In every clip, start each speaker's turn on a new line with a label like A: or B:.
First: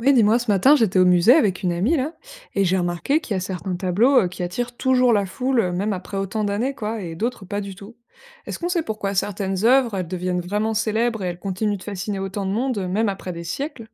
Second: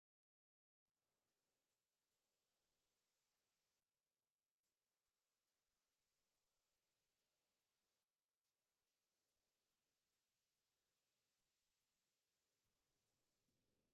A: Oui, dis-moi, ce matin, j'étais au musée avec une amie, là, et j'ai remarqué qu'il y a certains tableaux qui attirent toujours la foule, même après autant d'années, quoi, et d'autres pas du tout. Est-ce qu'on sait pourquoi certaines œuvres, elles deviennent vraiment célèbres et elles continuent de fasciner autant de monde, même après des siècles?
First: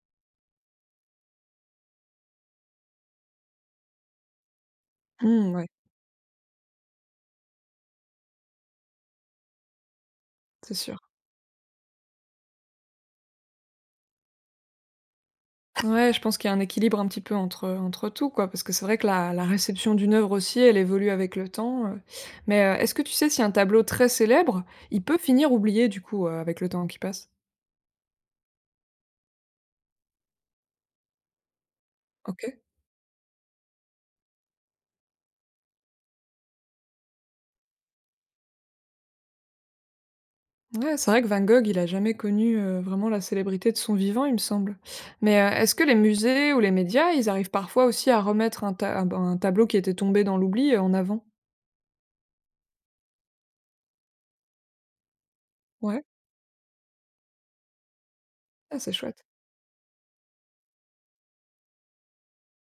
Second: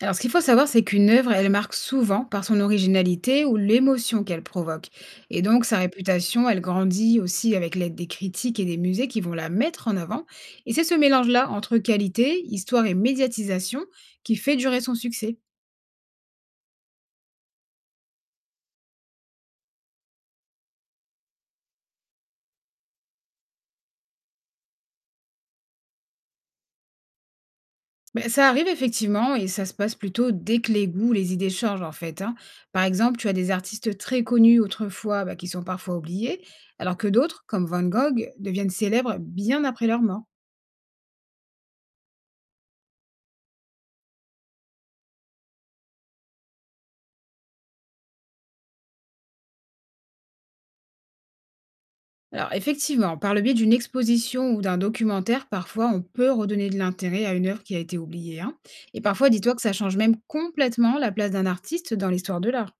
B: Alors, ce qu'il faut savoir, c'est qu'une œuvre, elle marque souvent par son originalité ou l'émotion qu'elle provoque. Et
A: Hmm,
B: donc,
A: ouais,
B: sa réputation, elle grandit aussi avec l'aide des critiques et des musées qui vont la mettre en avant. Et
A: c'est
B: c'est ce
A: sûr.
B: mélange-là entre qualité, histoire et médiatisation qui fait durer son succès.
A: Ouais, je pense qu'il y a un équilibre un petit peu entre, entre tout, quoi, parce que c'est vrai que la réception d'une œuvre aussi, elle évolue avec le temps. Mais est-ce que tu sais si un tableau très célèbre, il peut finir oublié, du coup, avec le temps qui passe?
B: Ben, ça arrive effectivement et ça se passe plutôt dès que les goûts, les idées changent en fait, hein.
A: Ok.
B: Par exemple, tu as des artistes très connus autrefois bah, qui sont parfois oubliés, alors que d'autres, comme Van Gogh, deviennent célèbres bien après leur mort.
A: Ouais, c'est vrai que Van Gogh, il a jamais connu, vraiment la célébrité de son vivant, il me semble. Mais, est-ce que les musées ou les médias, ils arrivent parfois aussi à remettre un ta ben, un tableau qui était tombé dans l'oubli, en avant?
B: Alors effectivement, par le biais d'une exposition ou d'un documentaire, parfois
A: Ouais?
B: on peut redonner de l'intérêt à une œuvre qui a été oubliée, hein.
A: Ah, c'est
B: Et
A: chouette.
B: parfois, dis-toi que ça change même complètement la place d'un artiste dans l'histoire de l'art.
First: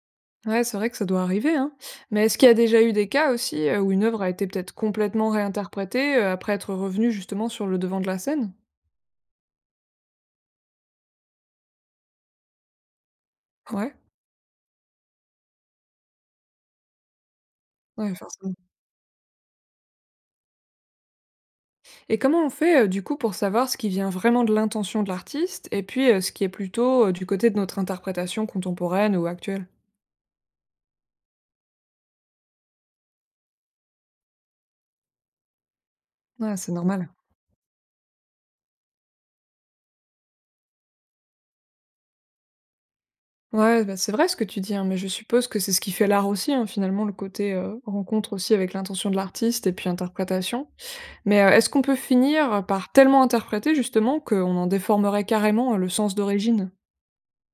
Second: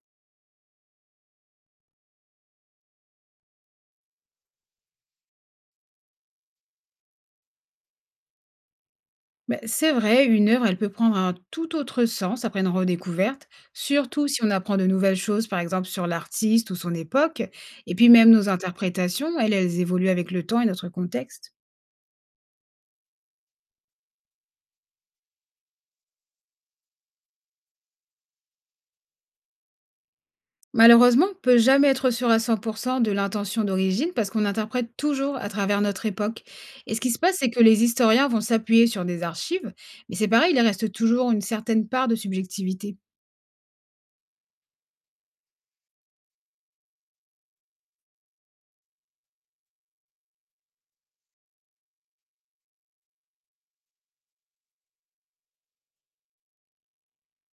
A: Ouais, c'est vrai que ça doit arriver, hein. Mais est-ce qu'il y a déjà eu des cas aussi, où une œuvre a été peut-être complètement réinterprétée, après être revenue justement sur le devant de la scène?
B: Ben, c'est vrai, une œuvre, elle peut prendre un tout autre sens après une redécouverte,
A: Ouais?
B: surtout si on apprend de nouvelles choses, par exemple sur l'artiste ou son époque. Et puis
A: Ouais,
B: même nos
A: forcément.
B: interprétations, elles évoluent avec le temps et notre contexte.
A: Et comment on fait, du coup, pour savoir ce qui vient vraiment de l'intention de l'artiste et puis, ce qui est plutôt, du côté de notre interprétation contemporaine ou actuelle?
B: Malheureusement, on ne peut jamais être sûr à 100% de l'intention d'origine parce qu'on interprète toujours à travers notre époque.
A: Ouais, c'est
B: Et ce
A: normal.
B: qui se passe, c'est que les historiens vont s'appuyer sur des archives, mais c'est pareil, il reste toujours une certaine part de subjectivité.
A: Ouais, bah, c'est vrai ce que tu dis, hein, mais je suppose que c'est ce qui fait l'art aussi, hein, finalement, le côté rencontre aussi avec l'intention de l'artiste et puis interprétation. Mais est-ce qu'on peut finir par tellement interpréter justement qu'on en déformerait carrément le sens d'origine?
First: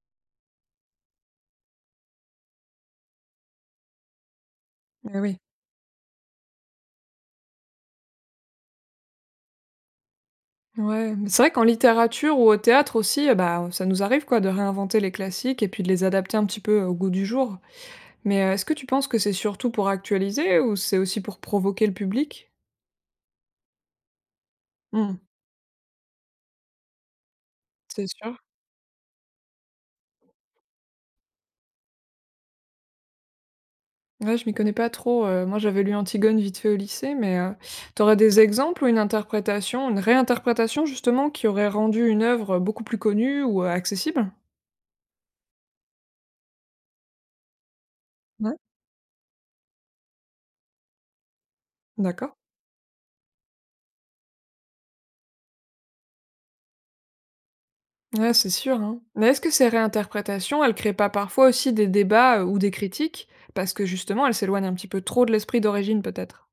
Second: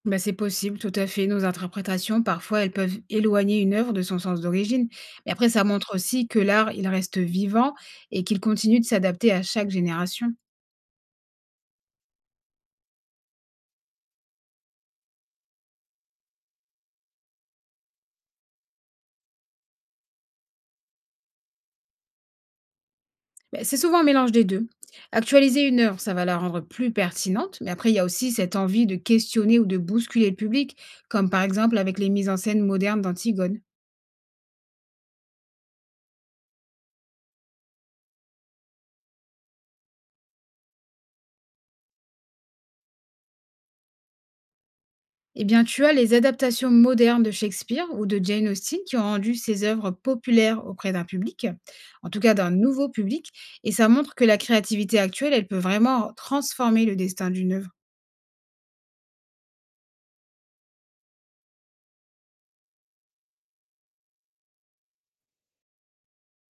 B: Bah, c'est possible, tout à fait. Nos interprétations, parfois, elles peuvent éloigner une œuvre de son sens d'origine.
A: Eh
B: Mais
A: oui.
B: après, ça montre aussi que l'art, il reste vivant et qu'il continue de s'adapter à chaque génération.
A: Ouais, mais c'est vrai qu'en littérature ou au théâtre aussi, bah, ça nous arrive quoi de réinventer les classiques et puis de les adapter un petit peu au goût du jour. Mais est-ce que tu penses que c'est surtout pour actualiser ou c'est aussi pour provoquer le public?
B: Beh, c'est souvent un mélange des 2.
A: Hmm,
B: Actualiser une œuvre, ça va la rendre plus pertinente, mais après, il y a
A: c'est
B: aussi
A: sûr.
B: cette envie de questionner ou de bousculer le public, comme par exemple avec les mises en scène modernes d'Antigone.
A: Ouais, je m'y connais pas trop, moi j'avais lu Antigone vite fait au lycée, mais tu des exemples ou une interprétation, une réinterprétation justement qui aurait rendu une œuvre, beaucoup plus connue ou, accessible?
B: Eh bien, tu as les adaptations modernes de Shakespeare ou de Jane
A: Ouais,
B: Austen qui ont rendu ces œuvres populaires auprès d'un public, en tout cas
A: d'accord.
B: d'un nouveau public, et ça montre que la créativité actuelle, elle peut vraiment transformer le destin d'une œuvre.
A: Ouais, c'est sûr, hein. Mais est-ce que ces réinterprétations, elles créent pas parfois aussi des débats, ou des critiques? Parce que justement, elles s'éloignent un petit peu trop de l'esprit d'origine peut-être?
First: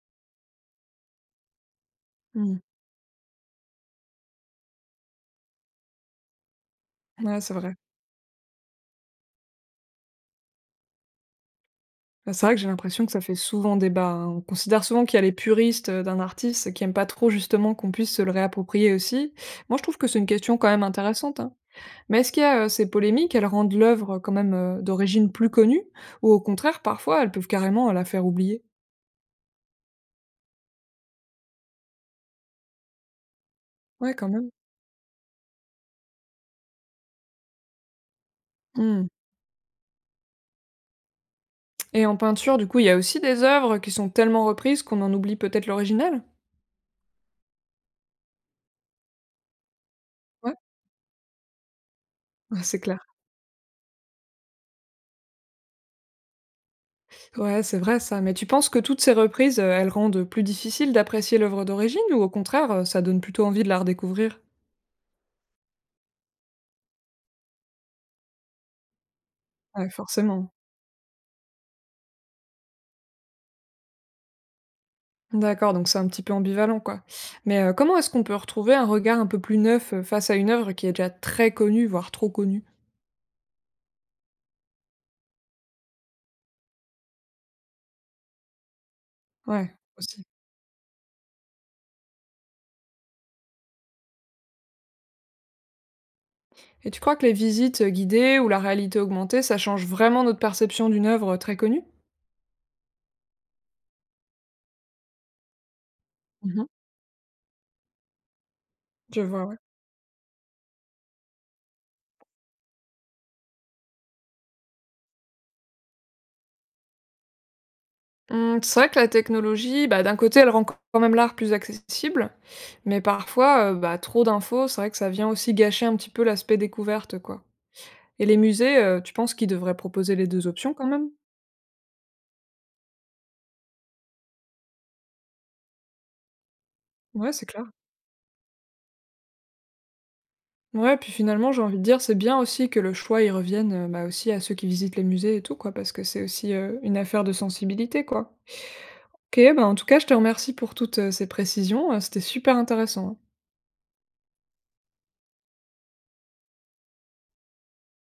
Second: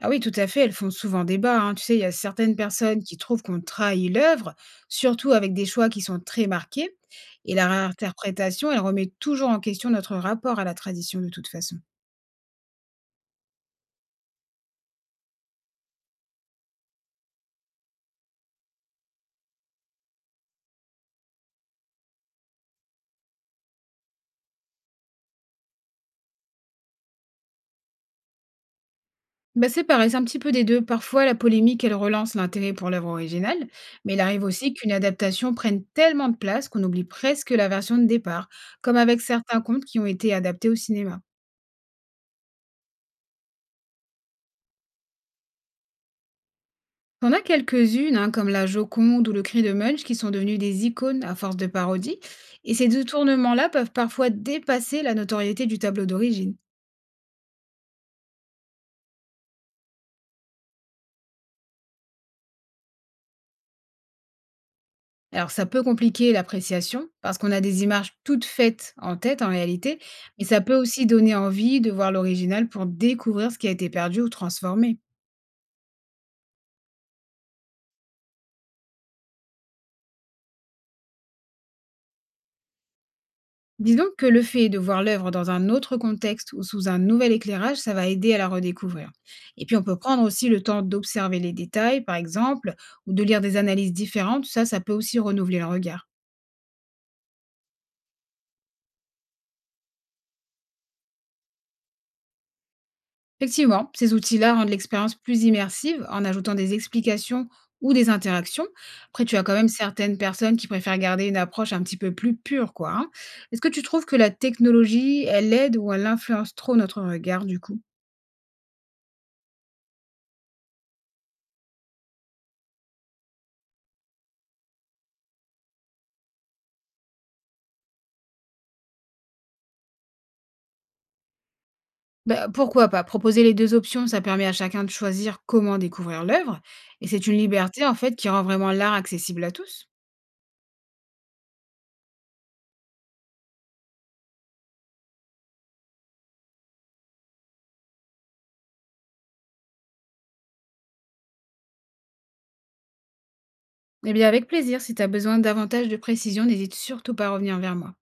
B: Ah oui, tout à fait, elles font souvent débat, hein. Tu sais, il y a
A: Mmh.
B: certaines personnes qui trouvent qu'on trahit l'œuvre, surtout avec des choix qui sont très marqués.
A: Ouais, c'est
B: Et la
A: vrai.
B: réinterprétation, elle remet toujours en question notre rapport à la tradition de toute façon.
A: C'est vrai que j'ai l'impression que ça fait souvent débat, hein. On considère souvent qu'il y a les puristes, d'un artiste qui aiment pas trop justement qu'on puisse se le réapproprier aussi. Moi, je trouve que c'est une question quand même intéressante, hein. Mais est-ce qu'il y a, ces polémiques, elles rendent l'œuvre quand même, d'origine plus connue ou au contraire, parfois, elles peuvent carrément la faire oublier?
B: Bah, c'est pareil, c'est un petit peu des deux. Parfois, la polémique, elle relance l'intérêt pour l'œuvre originale,
A: Ouais,
B: mais il
A: quand
B: arrive
A: même.
B: aussi qu'une adaptation prenne tellement de place qu'on oublie presque la version de départ, comme
A: Mmh,
B: avec certains contes qui ont été adaptés au cinéma.
A: et en peinture, du coup, il y a aussi des œuvres qui sont tellement reprises qu'on en oublie peut-être l'original?
B: On a quelques-unes, hein, comme la Joconde ou le cri de Munch, qui sont
A: Ouais,
B: devenues des icônes à force de parodies. Et
A: c'est
B: ces
A: clair.
B: détournements-là peuvent parfois dépasser la notoriété du tableau d'origine.
A: Ouais, c'est vrai ça. Mais tu penses que toutes ces reprises, elles rendent plus difficile d'apprécier l'œuvre d'origine ou au contraire, ça donne plutôt envie de la redécouvrir?
B: Alors ça peut compliquer l'appréciation, parce qu'on a des images toutes faites en tête en
A: Ouais,
B: réalité, mais
A: forcément.
B: ça peut aussi donner envie de voir l'original pour découvrir ce qui a été perdu ou transformé.
A: D'accord, donc c'est un petit peu ambivalent, quoi. Mais, comment est-ce qu'on peut retrouver un regard un peu plus neuf, face à une œuvre qui est déjà très connue, voire trop connue?
B: Disons que le fait de voir l'œuvre dans un autre contexte ou sous un nouvel éclairage, ça va aider à la redécouvrir. Et
A: Ouais,
B: puis on peut prendre
A: aussi.
B: aussi le temps d'observer les détails, par exemple, ou de lire des analyses différentes, ça peut aussi renouveler le regard.
A: Et tu crois que les visites, guidées ou la réalité augmentée, ça change vraiment notre perception d'une œuvre, très connue?
B: Effectivement, ces outils-là rendent l'expérience plus immersive en ajoutant
A: Mmh mh.
B: des explications ou des interactions.
A: Je
B: Après, tu as
A: vois,
B: quand
A: ouais.
B: même certaines personnes qui préfèrent garder une approche un petit peu plus pure, quoi, hein. Est-ce que tu trouves que la technologie, elle aide ou elle influence trop notre regard, du coup?
A: Mmh, c'est vrai que la technologie, bah, d'un côté, elle rend quand même l'art plus accessible, mais parfois, bah, trop d'infos, c'est vrai que ça vient aussi gâcher un petit peu l'aspect découverte, quoi. Et les musées, tu penses qu'ils devraient proposer les 2 options quand même?
B: Bah, pourquoi pas? Proposer les 2 options, ça permet à chacun de choisir comment découvrir l'œuvre et c'est
A: Ouais,
B: une
A: c'est clair.
B: liberté, en fait, qui rend vraiment l'art accessible à tous.
A: Ouais, puis finalement, j'ai envie de dire, c'est bien aussi que le choix, y revienne, bah, aussi à ceux qui visitent les musées et tout, quoi, parce que c'est aussi, une affaire de sensibilité, quoi. OK, bah, en tout cas, je te remercie pour toutes, ces précisions, c'était super intéressant. Hein.
B: Eh bien, avec plaisir, si tu as besoin davantage de précision, n'hésite surtout pas à revenir vers moi.